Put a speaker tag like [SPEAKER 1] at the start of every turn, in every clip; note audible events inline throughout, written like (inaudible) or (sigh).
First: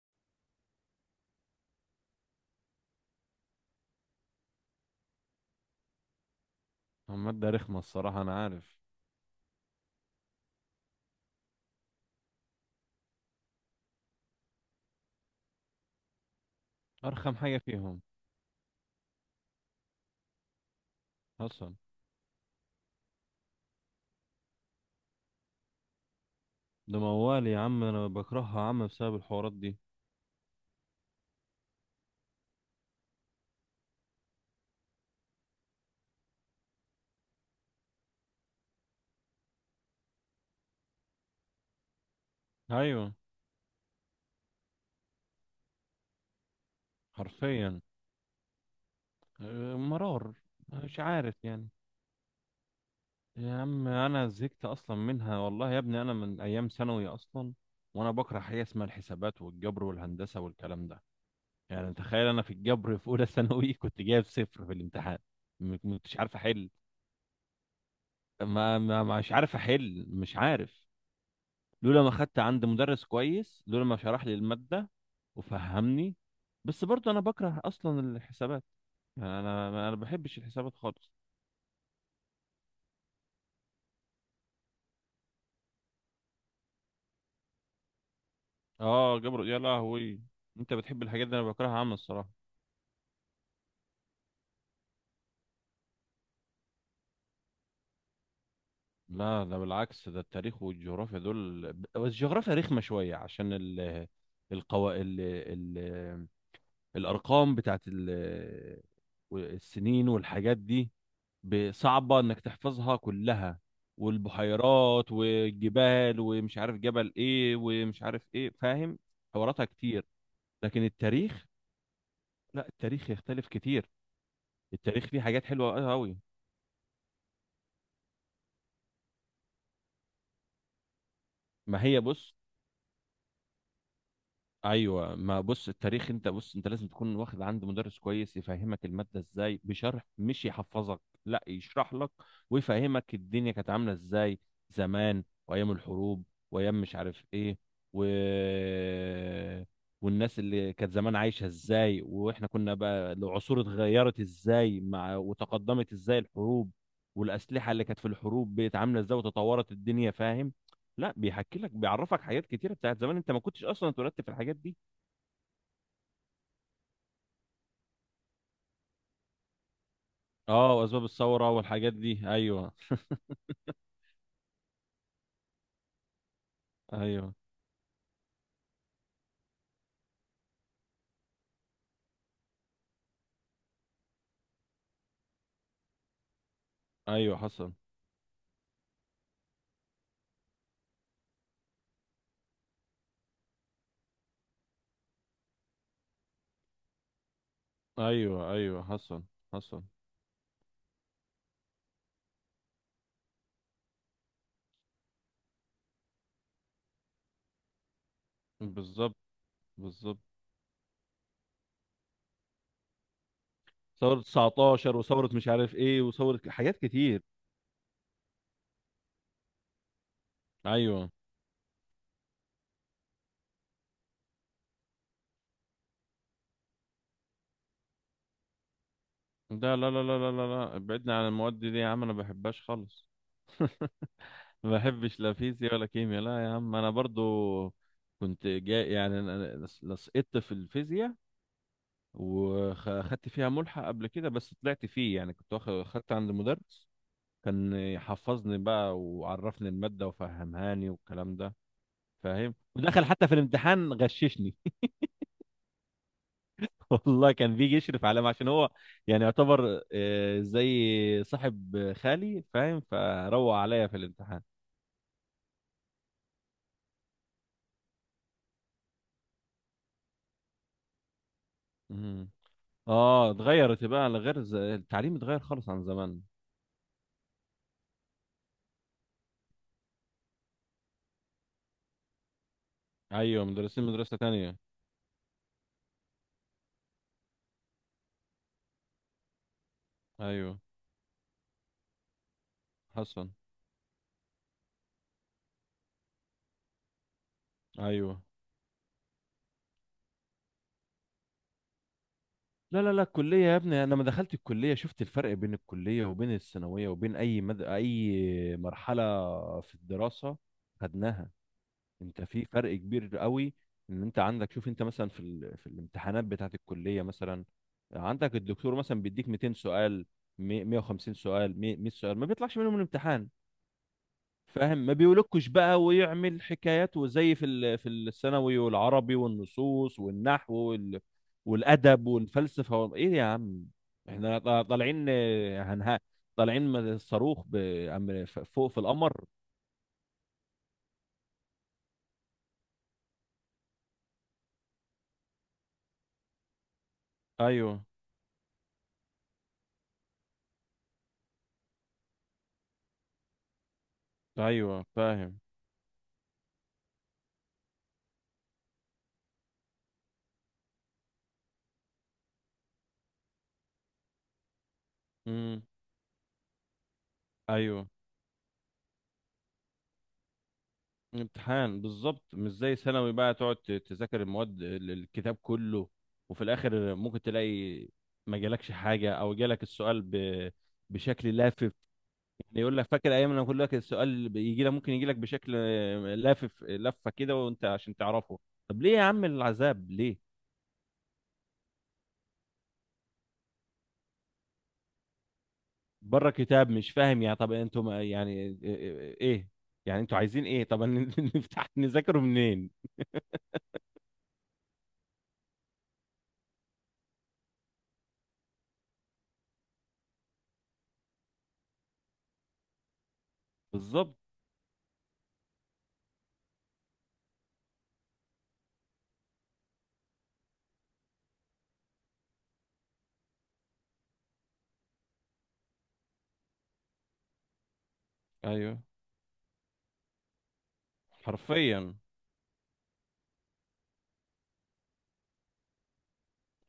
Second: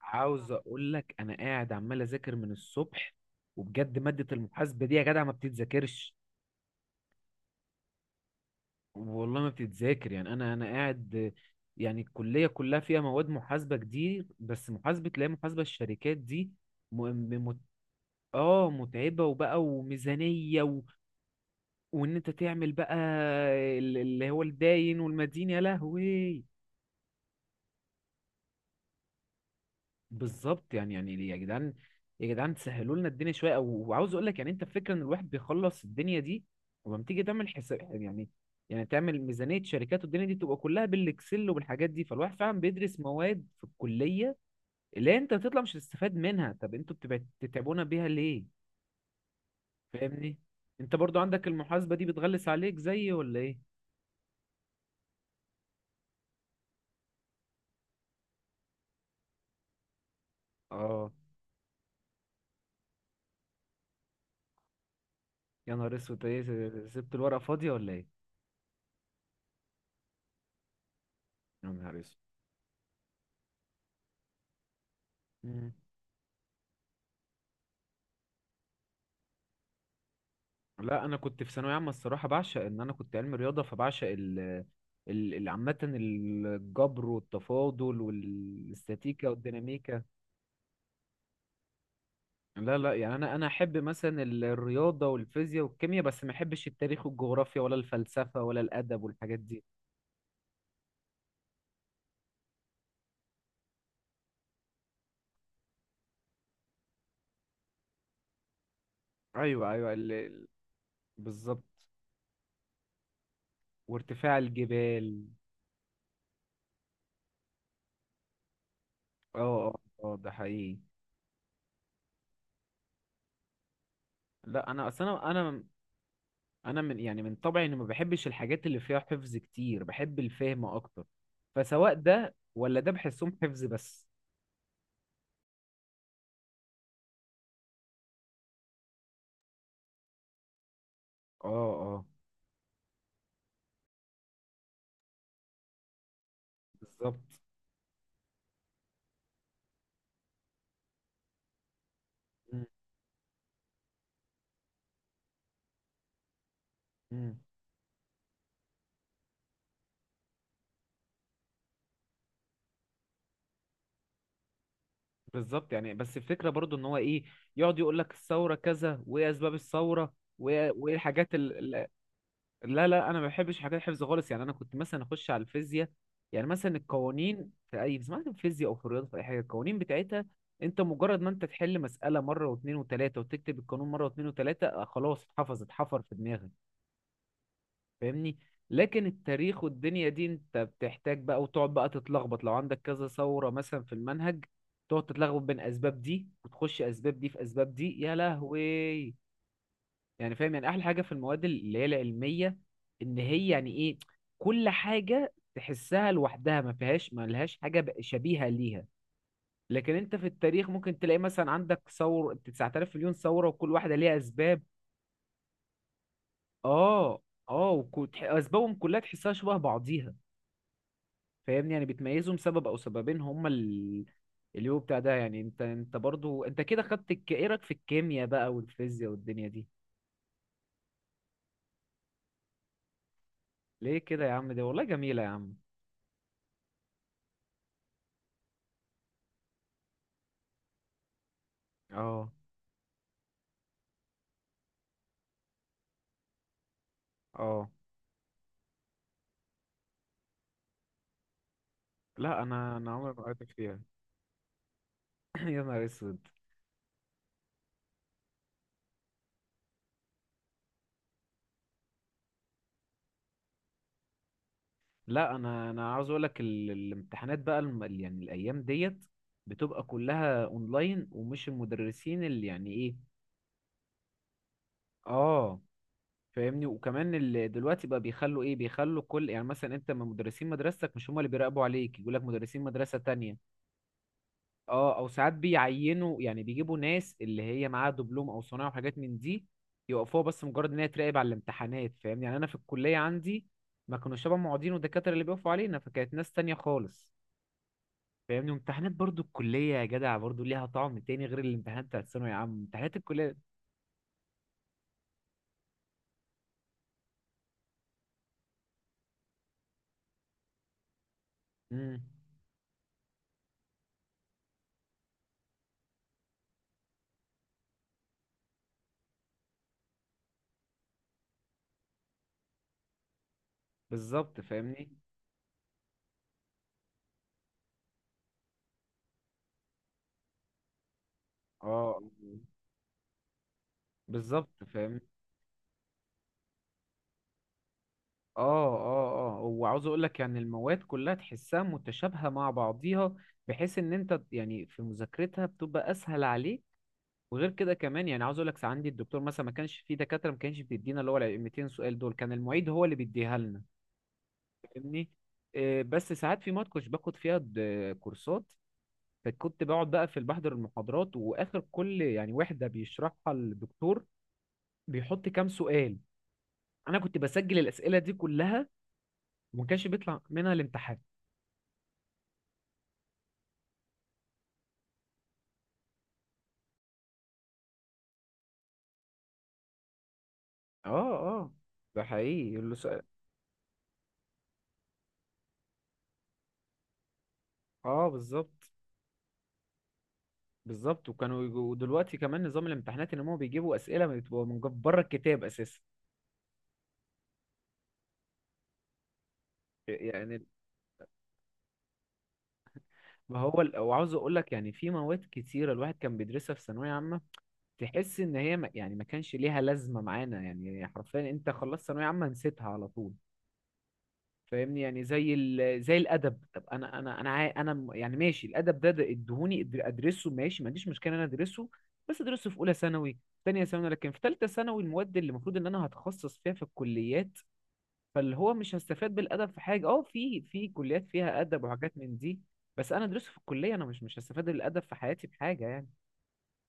[SPEAKER 1] عاوز اقول لك انا قاعد عمال اذاكر من الصبح، وبجد مادة المحاسبة دي يا جدع ما بتتذاكرش.
[SPEAKER 2] هم مادة رخمة، الصراحة أنا عارف.
[SPEAKER 1] والله ما بتتذاكر، يعني انا قاعد. يعني الكلية كلها فيها مواد محاسبة كتير، بس محاسبة، لا، محاسبة الشركات دي م...
[SPEAKER 2] أرخم
[SPEAKER 1] م... مت...
[SPEAKER 2] حاجة فيهم.
[SPEAKER 1] اه متعبة وبقى وميزانية
[SPEAKER 2] أصلا
[SPEAKER 1] وان انت تعمل بقى، اللي هو الداين والمدين، يا لهوي.
[SPEAKER 2] ده موال يا عم، أنا بكرهها يا عم بسبب الحوارات دي.
[SPEAKER 1] بالظبط، يعني يا جدعان، يا جدعان تسهلوا لنا الدنيا شويه وعاوز اقول لك، يعني انت الفكره ان الواحد بيخلص الدنيا دي، ولما تيجي تعمل حساب، يعني يعني تعمل ميزانيه شركات، والدنيا دي تبقى كلها بالاكسل وبالحاجات دي، فالواحد فعلا بيدرس
[SPEAKER 2] أيوة.
[SPEAKER 1] مواد في الكليه اللي انت بتطلع مش هتستفاد منها. طب انتوا
[SPEAKER 2] حرفيا.
[SPEAKER 1] بتتعبونا بيها ليه؟
[SPEAKER 2] مرار.
[SPEAKER 1] فاهمني. انت
[SPEAKER 2] مش
[SPEAKER 1] برضو
[SPEAKER 2] عارف
[SPEAKER 1] عندك
[SPEAKER 2] يعني.
[SPEAKER 1] المحاسبه دي بتغلس عليك زي ولا
[SPEAKER 2] يا
[SPEAKER 1] ايه؟
[SPEAKER 2] عم أنا زهقت أصلا منها، والله يا ابني أنا من أيام ثانوي أصلا. وأنا بكره حاجة اسمها الحسابات والجبر والهندسة والكلام ده.
[SPEAKER 1] اه،
[SPEAKER 2] يعني تخيل أنا في الجبر في أولى ثانوي، (laughs) كنت جايب صفر في الامتحان.
[SPEAKER 1] يا نهار
[SPEAKER 2] مش
[SPEAKER 1] اسود،
[SPEAKER 2] عارف
[SPEAKER 1] ايه،
[SPEAKER 2] أحل.
[SPEAKER 1] سبت الورقه فاضيه ولا ايه؟
[SPEAKER 2] مش عارف أحل، مش عارف.
[SPEAKER 1] يا نهار
[SPEAKER 2] لولا ما
[SPEAKER 1] اسود.
[SPEAKER 2] خدت عند مدرس كويس، لولا ما شرح لي المادة
[SPEAKER 1] مم.
[SPEAKER 2] وفهمني. بس برضه انا بكره اصلا الحسابات. يعني انا ما بحبش الحسابات
[SPEAKER 1] لا،
[SPEAKER 2] خالص.
[SPEAKER 1] انا كنت في ثانويه عامه الصراحه بعشق ان انا كنت علم رياضه، فبعشق عامه، الجبر والتفاضل
[SPEAKER 2] اه
[SPEAKER 1] والاستاتيكا
[SPEAKER 2] جبر يا
[SPEAKER 1] والديناميكا.
[SPEAKER 2] لهوي. انت بتحب الحاجات دي، انا بكرهها عامة الصراحة.
[SPEAKER 1] لا، لا، يعني انا احب مثلا الرياضه والفيزياء والكيمياء، بس ما احبش التاريخ والجغرافيا، ولا الفلسفه ولا الادب والحاجات
[SPEAKER 2] لا ده
[SPEAKER 1] دي.
[SPEAKER 2] بالعكس، ده التاريخ والجغرافيا دول، بس الجغرافيا رخمة شوية عشان ال القوا... ال... ال... الارقام بتاعت
[SPEAKER 1] ايوه، ايوه،
[SPEAKER 2] السنين والحاجات دي.
[SPEAKER 1] بالظبط.
[SPEAKER 2] صعبة انك تحفظها كلها.
[SPEAKER 1] وارتفاع
[SPEAKER 2] والبحيرات
[SPEAKER 1] الجبال.
[SPEAKER 2] والجبال ومش عارف جبل ايه ومش عارف ايه فاهم.
[SPEAKER 1] اه،
[SPEAKER 2] حواراتها
[SPEAKER 1] اه،
[SPEAKER 2] كتير.
[SPEAKER 1] ده حقيقي.
[SPEAKER 2] لكن التاريخ، لا التاريخ يختلف كتير.
[SPEAKER 1] لا، انا اصل
[SPEAKER 2] التاريخ فيه حاجات حلوة قوي.
[SPEAKER 1] انا من، يعني من طبعي اني ما بحبش الحاجات اللي فيها حفظ كتير، بحب الفهم اكتر.
[SPEAKER 2] ما
[SPEAKER 1] فسواء
[SPEAKER 2] هي
[SPEAKER 1] ده
[SPEAKER 2] بص.
[SPEAKER 1] ولا ده بحسهم حفظ بس.
[SPEAKER 2] ايوه ما بص، التاريخ انت بص، انت لازم تكون واخد عند مدرس كويس يفهمك الماده ازاي بشرح، مش يحفظك. لا
[SPEAKER 1] اه،
[SPEAKER 2] يشرح
[SPEAKER 1] اه،
[SPEAKER 2] لك ويفهمك الدنيا كانت عامله ازاي زمان، وايام الحروب وايام مش
[SPEAKER 1] بالظبط.
[SPEAKER 2] عارف ايه، و... والناس اللي كانت زمان عايشه ازاي، واحنا
[SPEAKER 1] مم،
[SPEAKER 2] كنا بقى العصور اتغيرت ازاي مع وتقدمت ازاي الحروب،
[SPEAKER 1] مم.
[SPEAKER 2] والاسلحه اللي كانت في الحروب بقت عامله ازاي وتطورت الدنيا فاهم. لا بيحكي لك، بيعرفك حاجات كتيره بتاعت زمان، انت ما كنتش اصلا اتولدت في الحاجات دي.
[SPEAKER 1] بالظبط، يعني بس الفكره برضو ان هو ايه، يقعد يقول لك الثوره كذا وايه اسباب الثوره وايه
[SPEAKER 2] اه
[SPEAKER 1] وإيه
[SPEAKER 2] واسباب
[SPEAKER 1] الحاجات
[SPEAKER 2] الثوره والحاجات دي ايوه.
[SPEAKER 1] لا، لا، انا ما بحبش حاجات الحفظ خالص، يعني انا كنت مثلا اخش على الفيزياء. يعني مثلا
[SPEAKER 2] ايوه،
[SPEAKER 1] القوانين في اي، سمعت في فيزياء او في رياضه في اي حاجه القوانين بتاعتها، انت مجرد ما انت تحل مساله مره واثنين وثلاثه، وتكتب القانون مره واثنين وثلاثه، خلاص، اتحفظ، اتحفر في دماغك.
[SPEAKER 2] ايوه، حصل.
[SPEAKER 1] فاهمني. لكن التاريخ والدنيا دي انت بتحتاج بقى، وتقعد بقى تتلخبط لو عندك كذا ثوره مثلا في المنهج. تقعد تتلخبط بين اسباب دي، وتخش اسباب دي في اسباب دي، يا
[SPEAKER 2] ايوه، ايوه،
[SPEAKER 1] لهوي.
[SPEAKER 2] حصل. حصل.
[SPEAKER 1] يعني فاهم، يعني احلى حاجه في المواد اللي هي العلميه ان هي يعني ايه، كل حاجه تحسها لوحدها، ما فيهاش، ما لهاش حاجه شبيهه ليها.
[SPEAKER 2] بالظبط.
[SPEAKER 1] لكن انت
[SPEAKER 2] بالظبط.
[SPEAKER 1] في التاريخ ممكن تلاقي مثلا عندك 9000 مليون ثوره، وكل واحده ليها
[SPEAKER 2] ثوره
[SPEAKER 1] اسباب.
[SPEAKER 2] 19 وثوره مش عارف ايه وثوره حاجات
[SPEAKER 1] اه،
[SPEAKER 2] كتير.
[SPEAKER 1] اه، اسبابهم كلها تحسها شبه بعضيها.
[SPEAKER 2] ايوه.
[SPEAKER 1] فاهمني، يعني بتميزهم سبب او سببين هما اللي هو بتاع ده، يعني انت برضو انت كده خدت، ايه رايك في الكيمياء بقى والفيزياء والدنيا دي؟
[SPEAKER 2] ده لا لا لا لا لا لا، ابعدنا عن المواد دي يا عم، انا ما بحبهاش خالص.
[SPEAKER 1] ليه كده يا عم، ده
[SPEAKER 2] ما
[SPEAKER 1] والله
[SPEAKER 2] بحبش
[SPEAKER 1] جميله يا
[SPEAKER 2] لا
[SPEAKER 1] عم.
[SPEAKER 2] فيزياء ولا كيمياء، لا يا عم انا برضو كنت جاي، يعني أنا لصقت في الفيزياء
[SPEAKER 1] اه،
[SPEAKER 2] وخدت فيها ملحق قبل كده، بس طلعت فيه. يعني كنت واخد خدت عند مدرس
[SPEAKER 1] اه،
[SPEAKER 2] كان يحفظني بقى وعرفني المادة وفهمهاني والكلام ده
[SPEAKER 1] لا
[SPEAKER 2] فاهم،
[SPEAKER 1] انا
[SPEAKER 2] ودخل
[SPEAKER 1] عمري ما
[SPEAKER 2] حتى في
[SPEAKER 1] قعدت فيها.
[SPEAKER 2] الامتحان غششني.
[SPEAKER 1] (clears throat) يا نهار اسود.
[SPEAKER 2] (laughs) والله كان بيجي يشرف عليا عشان هو يعني يعتبر زي صاحب خالي فاهم، فروق عليا في الامتحان.
[SPEAKER 1] لا، انا عاوز اقول لك الامتحانات بقى يعني الايام ديت بتبقى كلها اونلاين، ومش المدرسين
[SPEAKER 2] مم.
[SPEAKER 1] اللي يعني ايه.
[SPEAKER 2] اه اتغيرت بقى لغير التعليم اتغير
[SPEAKER 1] اه،
[SPEAKER 2] خالص عن زمان.
[SPEAKER 1] فاهمني، وكمان اللي دلوقتي بقى بيخلوا ايه، بيخلوا كل، يعني مثلا انت من مدرسين مدرستك مش هم اللي بيراقبوا عليك، يقول لك مدرسين مدرسة تانية.
[SPEAKER 2] ايوه مدرسين مدرسة تانية.
[SPEAKER 1] اه، او ساعات بيعينوا، يعني بيجيبوا ناس اللي هي معاها دبلوم او صنايع وحاجات من دي، يوقفوها بس
[SPEAKER 2] ايوه
[SPEAKER 1] مجرد ان هي تراقب على الامتحانات، فاهم؟ يعني انا في الكليه
[SPEAKER 2] حسن.
[SPEAKER 1] عندي ما كانوا شبه معيدين ودكاتره اللي بيقفوا علينا، فكانت ناس تانية خالص.
[SPEAKER 2] ايوه.
[SPEAKER 1] فاهمني، وامتحانات برضو الكليه يا جدع برضو ليها طعم تاني غير الامتحانات بتاعت الثانوي يا عم،
[SPEAKER 2] لا لا
[SPEAKER 1] امتحانات
[SPEAKER 2] لا
[SPEAKER 1] الكليه.
[SPEAKER 2] الكلية يا ابني، أنا لما دخلت الكلية شفت الفرق بين الكلية وبين الثانوية وبين أي أي مرحلة في الدراسة. خدناها.
[SPEAKER 1] امم.
[SPEAKER 2] أنت في فرق كبير قوي، إن أنت عندك شوف، أنت مثلا في في الامتحانات بتاعة الكلية مثلا عندك الدكتور مثلا بيديك 200 سؤال، 150 سؤال، 100 سؤال، ما بيطلعش منهم الامتحان
[SPEAKER 1] بالظبط
[SPEAKER 2] فاهم. ما
[SPEAKER 1] فاهمني.
[SPEAKER 2] بيقولكش بقى ويعمل حكايات، وزي في الثانوي والعربي والنصوص والنحو
[SPEAKER 1] اه،
[SPEAKER 2] والادب والفلسفه ايه يا عم. احنا
[SPEAKER 1] بالظبط فاهمني.
[SPEAKER 2] طالعين هنها، طالعين من الصاروخ فوق
[SPEAKER 1] اه،
[SPEAKER 2] في القمر.
[SPEAKER 1] اه، اه، وعاوز اقول لك يعني المواد كلها تحسها متشابهة مع بعضيها، بحيث ان انت يعني في مذاكرتها بتبقى اسهل عليك. وغير
[SPEAKER 2] ايوه
[SPEAKER 1] كده كمان، يعني عاوز اقول لك، عندي الدكتور مثلا، ما كانش في دكاترة ما كانش بيدينا اللي هو ال 200 سؤال دول، كان المعيد هو اللي بيديها لنا.
[SPEAKER 2] ايوه
[SPEAKER 1] فاهمني.
[SPEAKER 2] فاهم.
[SPEAKER 1] بس ساعات في مواد كنتش باخد فيها كورسات، فكنت بقعد بقى في، بحضر المحاضرات، واخر كل يعني وحدة بيشرحها الدكتور بيحط كام
[SPEAKER 2] امم.
[SPEAKER 1] سؤال، انا كنت بسجل
[SPEAKER 2] ايوه
[SPEAKER 1] الاسئلة دي كلها، وما كانش بيطلع منها الامتحان.
[SPEAKER 2] امتحان بالظبط، مش زي ثانوي بقى تقعد تذاكر المواد الكتاب كله، وفي الاخر ممكن تلاقي ما جالكش حاجه او جالك السؤال
[SPEAKER 1] اه،
[SPEAKER 2] بشكل
[SPEAKER 1] اه،
[SPEAKER 2] لافف.
[SPEAKER 1] ده حقيقي،
[SPEAKER 2] يعني
[SPEAKER 1] اللي
[SPEAKER 2] يقول لك فاكر ايام لما كل لك السؤال بيجي لك، ممكن يجي لك بشكل لافف لفه كده، وانت عشان
[SPEAKER 1] اه،
[SPEAKER 2] تعرفه.
[SPEAKER 1] بالظبط.
[SPEAKER 2] طب ليه يا عم العذاب ليه.
[SPEAKER 1] بالظبط، وكانوا ودلوقتي كمان نظام الامتحانات ان هم بيجيبوا اسئله بتبقى من بره الكتاب اساسا.
[SPEAKER 2] بره كتاب مش فاهم، يعني طب انتوا يعني ايه. يعني انتوا
[SPEAKER 1] يعني
[SPEAKER 2] عايزين ايه طب، (laughs) نفتح نذاكره منين.
[SPEAKER 1] ما هو وعاوز اقول لك يعني في مواد كتيره الواحد كان بيدرسها في ثانويه عامه، تحس ان هي ما... يعني ما كانش ليها لازمه معانا، يعني حرفيا انت خلصت ثانويه عامه نسيتها على طول.
[SPEAKER 2] بالظبط.
[SPEAKER 1] فاهمني، يعني زي زي الادب. طب انا انا انا عا- انا م- يعني ماشي، الادب ده ادهوني ادرسه، ماشي، ما عنديش مشكله ان انا ادرسه. بس ادرسه في اولى ثانوي ثانيه ثانوي، لكن في ثالثه ثانوي المواد اللي المفروض ان انا هتخصص فيها في الكليات، فاللي هو مش
[SPEAKER 2] ايوه
[SPEAKER 1] هستفاد بالادب في حاجه، في كليات فيها ادب
[SPEAKER 2] حرفيا.
[SPEAKER 1] وحاجات من دي. بس انا ادرسه في الكليه، انا مش هستفاد بالادب في حياتي بحاجه يعني.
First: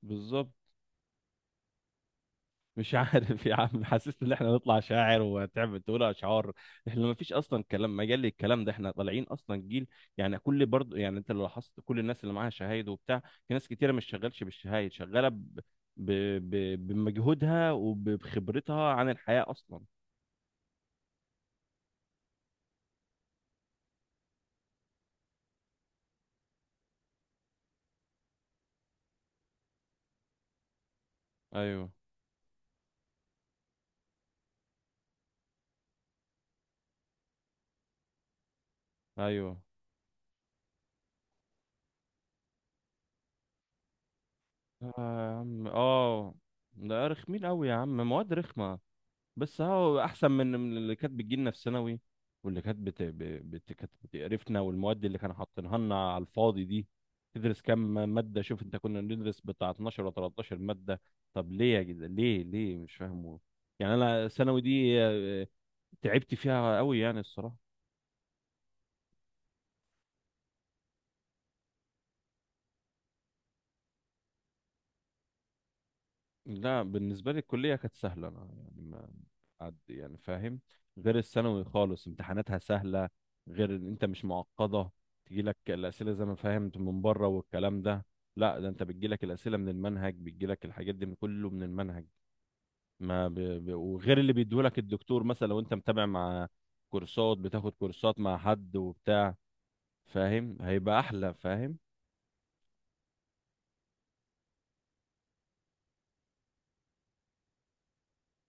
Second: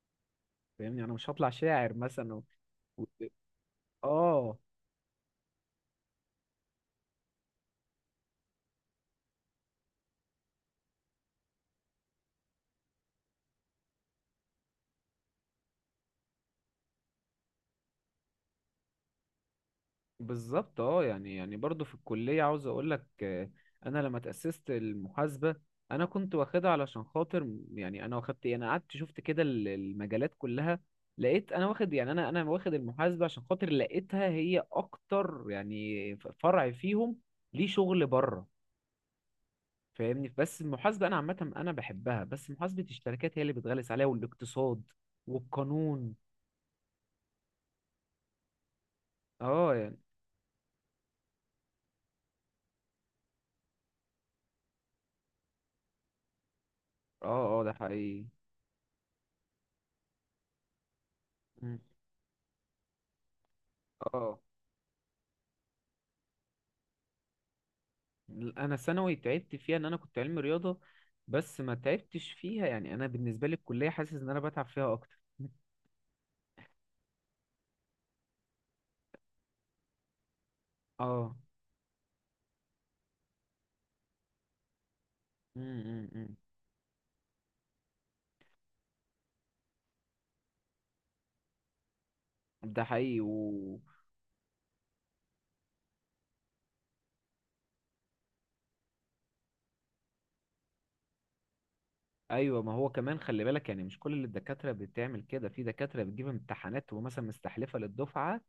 [SPEAKER 2] بالظبط.
[SPEAKER 1] فاهمني، انا مش هطلع شاعر مثلا
[SPEAKER 2] مش
[SPEAKER 1] و...
[SPEAKER 2] عارف يا عم حسست ان احنا
[SPEAKER 1] اه،
[SPEAKER 2] نطلع شاعر وتعمل تقول اشعار. احنا ما فيش اصلا كلام مجال للكلام ده، احنا طالعين اصلا جيل. يعني كل برضه، يعني انت لو لاحظت كل الناس اللي معاها شهايد وبتاع، في ناس كتيره مش شغالش بالشهايد، شغاله ب... بمجهودها وبخبرتها عن الحياه اصلا.
[SPEAKER 1] بالظبط. اه، يعني برضو في الكلية عاوز اقول لك، انا لما تأسست المحاسبة، انا كنت واخدها علشان خاطر يعني انا واخدت، انا قعدت شفت كده المجالات كلها، لقيت انا
[SPEAKER 2] ايوه
[SPEAKER 1] واخد، يعني انا واخد المحاسبة عشان خاطر لقيتها هي اكتر يعني فرع فيهم، ليه شغل بره.
[SPEAKER 2] ايوه.
[SPEAKER 1] فاهمني، بس المحاسبة انا عامة انا بحبها، بس محاسبة الشركات هي اللي بتغلس عليها، والاقتصاد،
[SPEAKER 2] اه يا عم،
[SPEAKER 1] والقانون.
[SPEAKER 2] آه. ده رخمين قوي يا عم، مواد رخمه. بس
[SPEAKER 1] اه، يعني،
[SPEAKER 2] هو احسن من اللي كانت بتجيلنا في ثانوي، واللي كانت كانت بتقرفنا، والمواد اللي كانوا حاطينها لنا على الفاضي دي.
[SPEAKER 1] اه،
[SPEAKER 2] تدرس
[SPEAKER 1] اه، ده
[SPEAKER 2] كام
[SPEAKER 1] حقيقي.
[SPEAKER 2] ماده، شوف انت كنا بندرس بتاع 12 ولا 13 ماده. طب ليه
[SPEAKER 1] مم.
[SPEAKER 2] يا جدع ليه، ليه مش فاهمه. يعني انا
[SPEAKER 1] اه،
[SPEAKER 2] ثانوي دي تعبت فيها قوي يعني الصراحه.
[SPEAKER 1] انا ثانوي تعبت فيها ان انا كنت علمي رياضه، بس ما تعبتش فيها، يعني انا بالنسبه لي الكليه حاسس ان انا بتعب فيها اكتر.
[SPEAKER 2] لا بالنسبة لي الكلية كانت سهلة أنا يعني ما عد يعني فاهم، غير
[SPEAKER 1] اه،
[SPEAKER 2] الثانوي خالص امتحاناتها سهلة. غير إن أنت مش معقدة، تجيلك
[SPEAKER 1] امم،
[SPEAKER 2] الأسئلة زي
[SPEAKER 1] إمم.
[SPEAKER 2] ما فهمت من بره والكلام ده. لا ده أنت بتجيلك الأسئلة من المنهج، بتجيلك الحاجات دي من كله من المنهج.
[SPEAKER 1] ده حقيقي
[SPEAKER 2] ما ب... ب... وغير اللي بيديهولك الدكتور مثلا لو أنت متابع مع كورسات، بتاخد كورسات مع حد وبتاع فاهم، هيبقى أحلى فاهم.
[SPEAKER 1] ايوه، ما هو كمان خلي بالك، يعني مش كل الدكاتره بتعمل كده، في دكاتره بتجيب امتحانات ومثلا مستحلفه للدفعه،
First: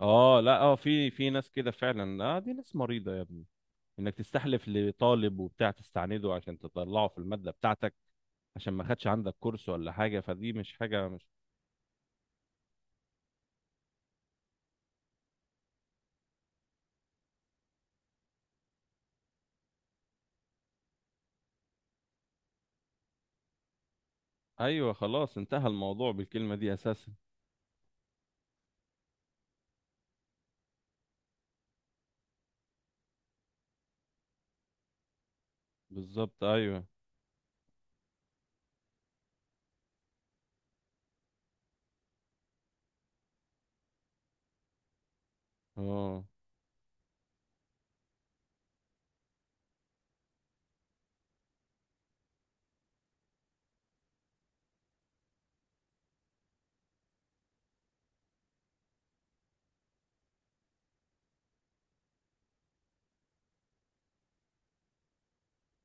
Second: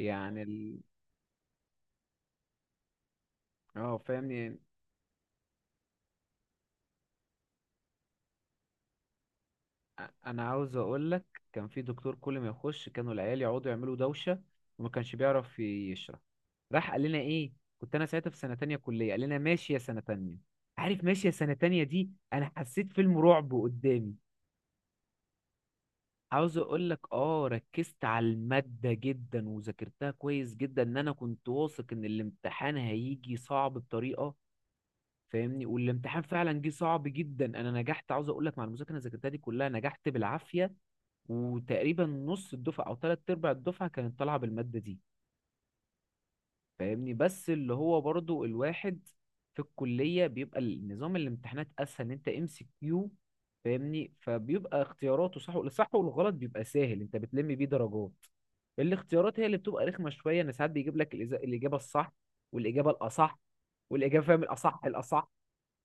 [SPEAKER 2] اه لا اه
[SPEAKER 1] ال...
[SPEAKER 2] في ناس كده فعلا اه، دي ناس مريضة يا ابني.
[SPEAKER 1] اه
[SPEAKER 2] انك
[SPEAKER 1] فاهمني،
[SPEAKER 2] تستحلف لطالب وبتاع، تستعنده عشان تطلعه في المادة بتاعتك عشان ما خدش عندك كورس ولا حاجة،
[SPEAKER 1] انا
[SPEAKER 2] فدي مش
[SPEAKER 1] عاوز
[SPEAKER 2] حاجة
[SPEAKER 1] اقول لك،
[SPEAKER 2] مش.
[SPEAKER 1] كان في دكتور كل ما يخش كانوا العيال يقعدوا يعملوا دوشه، وما كانش بيعرف يشرح. راح قال لنا ايه، كنت انا ساعتها في سنه تانية كليه، قال لنا: ماشي يا سنه تانية. عارف، ماشي يا سنه تانية دي انا حسيت فيلم رعب قدامي.
[SPEAKER 2] ايوه خلاص انتهى الموضوع بالكلمة
[SPEAKER 1] عاوز
[SPEAKER 2] دي
[SPEAKER 1] اقول لك،
[SPEAKER 2] اساسا.
[SPEAKER 1] ركزت على الماده جدا وذاكرتها كويس جدا، ان انا كنت واثق ان الامتحان هيجي صعب بطريقه. فاهمني، والامتحان
[SPEAKER 2] بالظبط
[SPEAKER 1] فعلا جه
[SPEAKER 2] ايوه.
[SPEAKER 1] صعب جدا، انا نجحت عاوز اقول لك، مع المذاكره اللي ذاكرتها دي كلها نجحت بالعافيه، وتقريبا نص الدفعة أو تلات أرباع الدفعة كانت طالعة بالمادة دي.
[SPEAKER 2] اه
[SPEAKER 1] فاهمني، بس اللي هو برضو الواحد في الكلية بيبقى النظام الامتحانات أسهل، إن أنت MCQ. فاهمني، فبيبقى اختياراته صح، الصح والغلط بيبقى سهل، أنت بتلم بيه درجات. الاختيارات هي اللي بتبقى رخمة شوية، إن ساعات بيجيب لك الإجابة الصح، والإجابة الأصح، والإجابة، فاهم، الأصح الأصح.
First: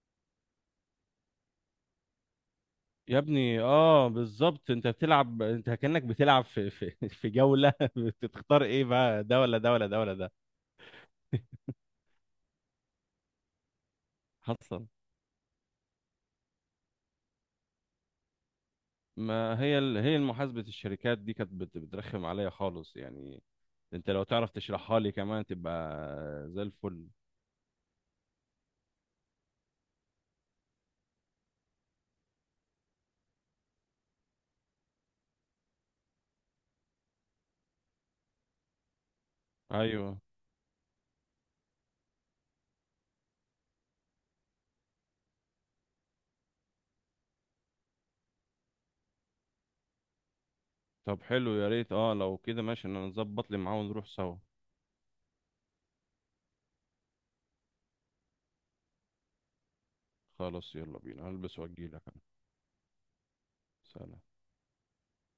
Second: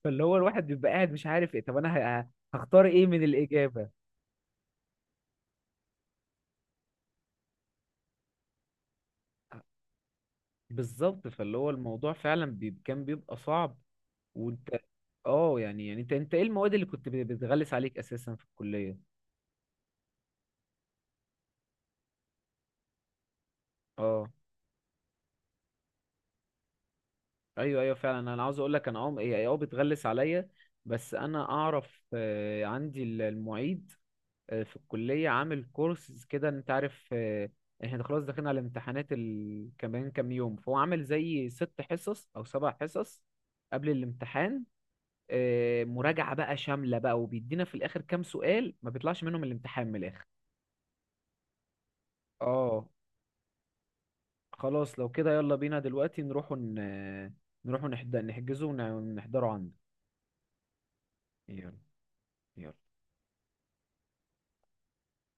[SPEAKER 1] فاللي هو الواحد بيبقى قاعد مش عارف إيه، طب أنا هختار إيه
[SPEAKER 2] يا
[SPEAKER 1] من
[SPEAKER 2] ابني
[SPEAKER 1] الإجابة؟
[SPEAKER 2] اه بالظبط، انت بتلعب، انت كأنك بتلعب في جولة. (laughs) بتختار ايه بقى، ده ولا ده ولا ده ولا ده؟
[SPEAKER 1] بالظبط، فاللي هو الموضوع فعلا كان بيبقى صعب. وانت،
[SPEAKER 2] حصل.
[SPEAKER 1] اه يعني انت ايه المواد اللي كنت بتغلس عليك اساسا في الكليه؟
[SPEAKER 2] ما هي هي محاسبة الشركات دي كانت بترخم عليا خالص يعني، انت لو
[SPEAKER 1] اه،
[SPEAKER 2] تعرف تشرحها لي كمان تبقى زي الفل.
[SPEAKER 1] ايوه، ايوه، فعلا انا عاوز اقول لك، انا هي بتغلس عليا، بس انا اعرف، عندي المعيد، في الكليه عامل كورس كده، انت عارف، احنا خلاص داخلين على الامتحانات كمان
[SPEAKER 2] ايوه.
[SPEAKER 1] كام يوم، فهو عامل زي 6 حصص او 7 حصص قبل الامتحان، مراجعة بقى شاملة بقى، وبيدينا في الآخر كام سؤال ما بيطلعش منهم الامتحان من الآخر.
[SPEAKER 2] طب حلو يا ريت، اه لو كده
[SPEAKER 1] اه،
[SPEAKER 2] ماشي انا نظبط لي معاه ونروح سوا.
[SPEAKER 1] خلاص لو كده يلا بينا دلوقتي نروحوا نحجزه ونحضره عندك.
[SPEAKER 2] خلاص يلا بينا، هلبس
[SPEAKER 1] يلا،
[SPEAKER 2] واجيلك انا.
[SPEAKER 1] يلا.
[SPEAKER 2] سلام.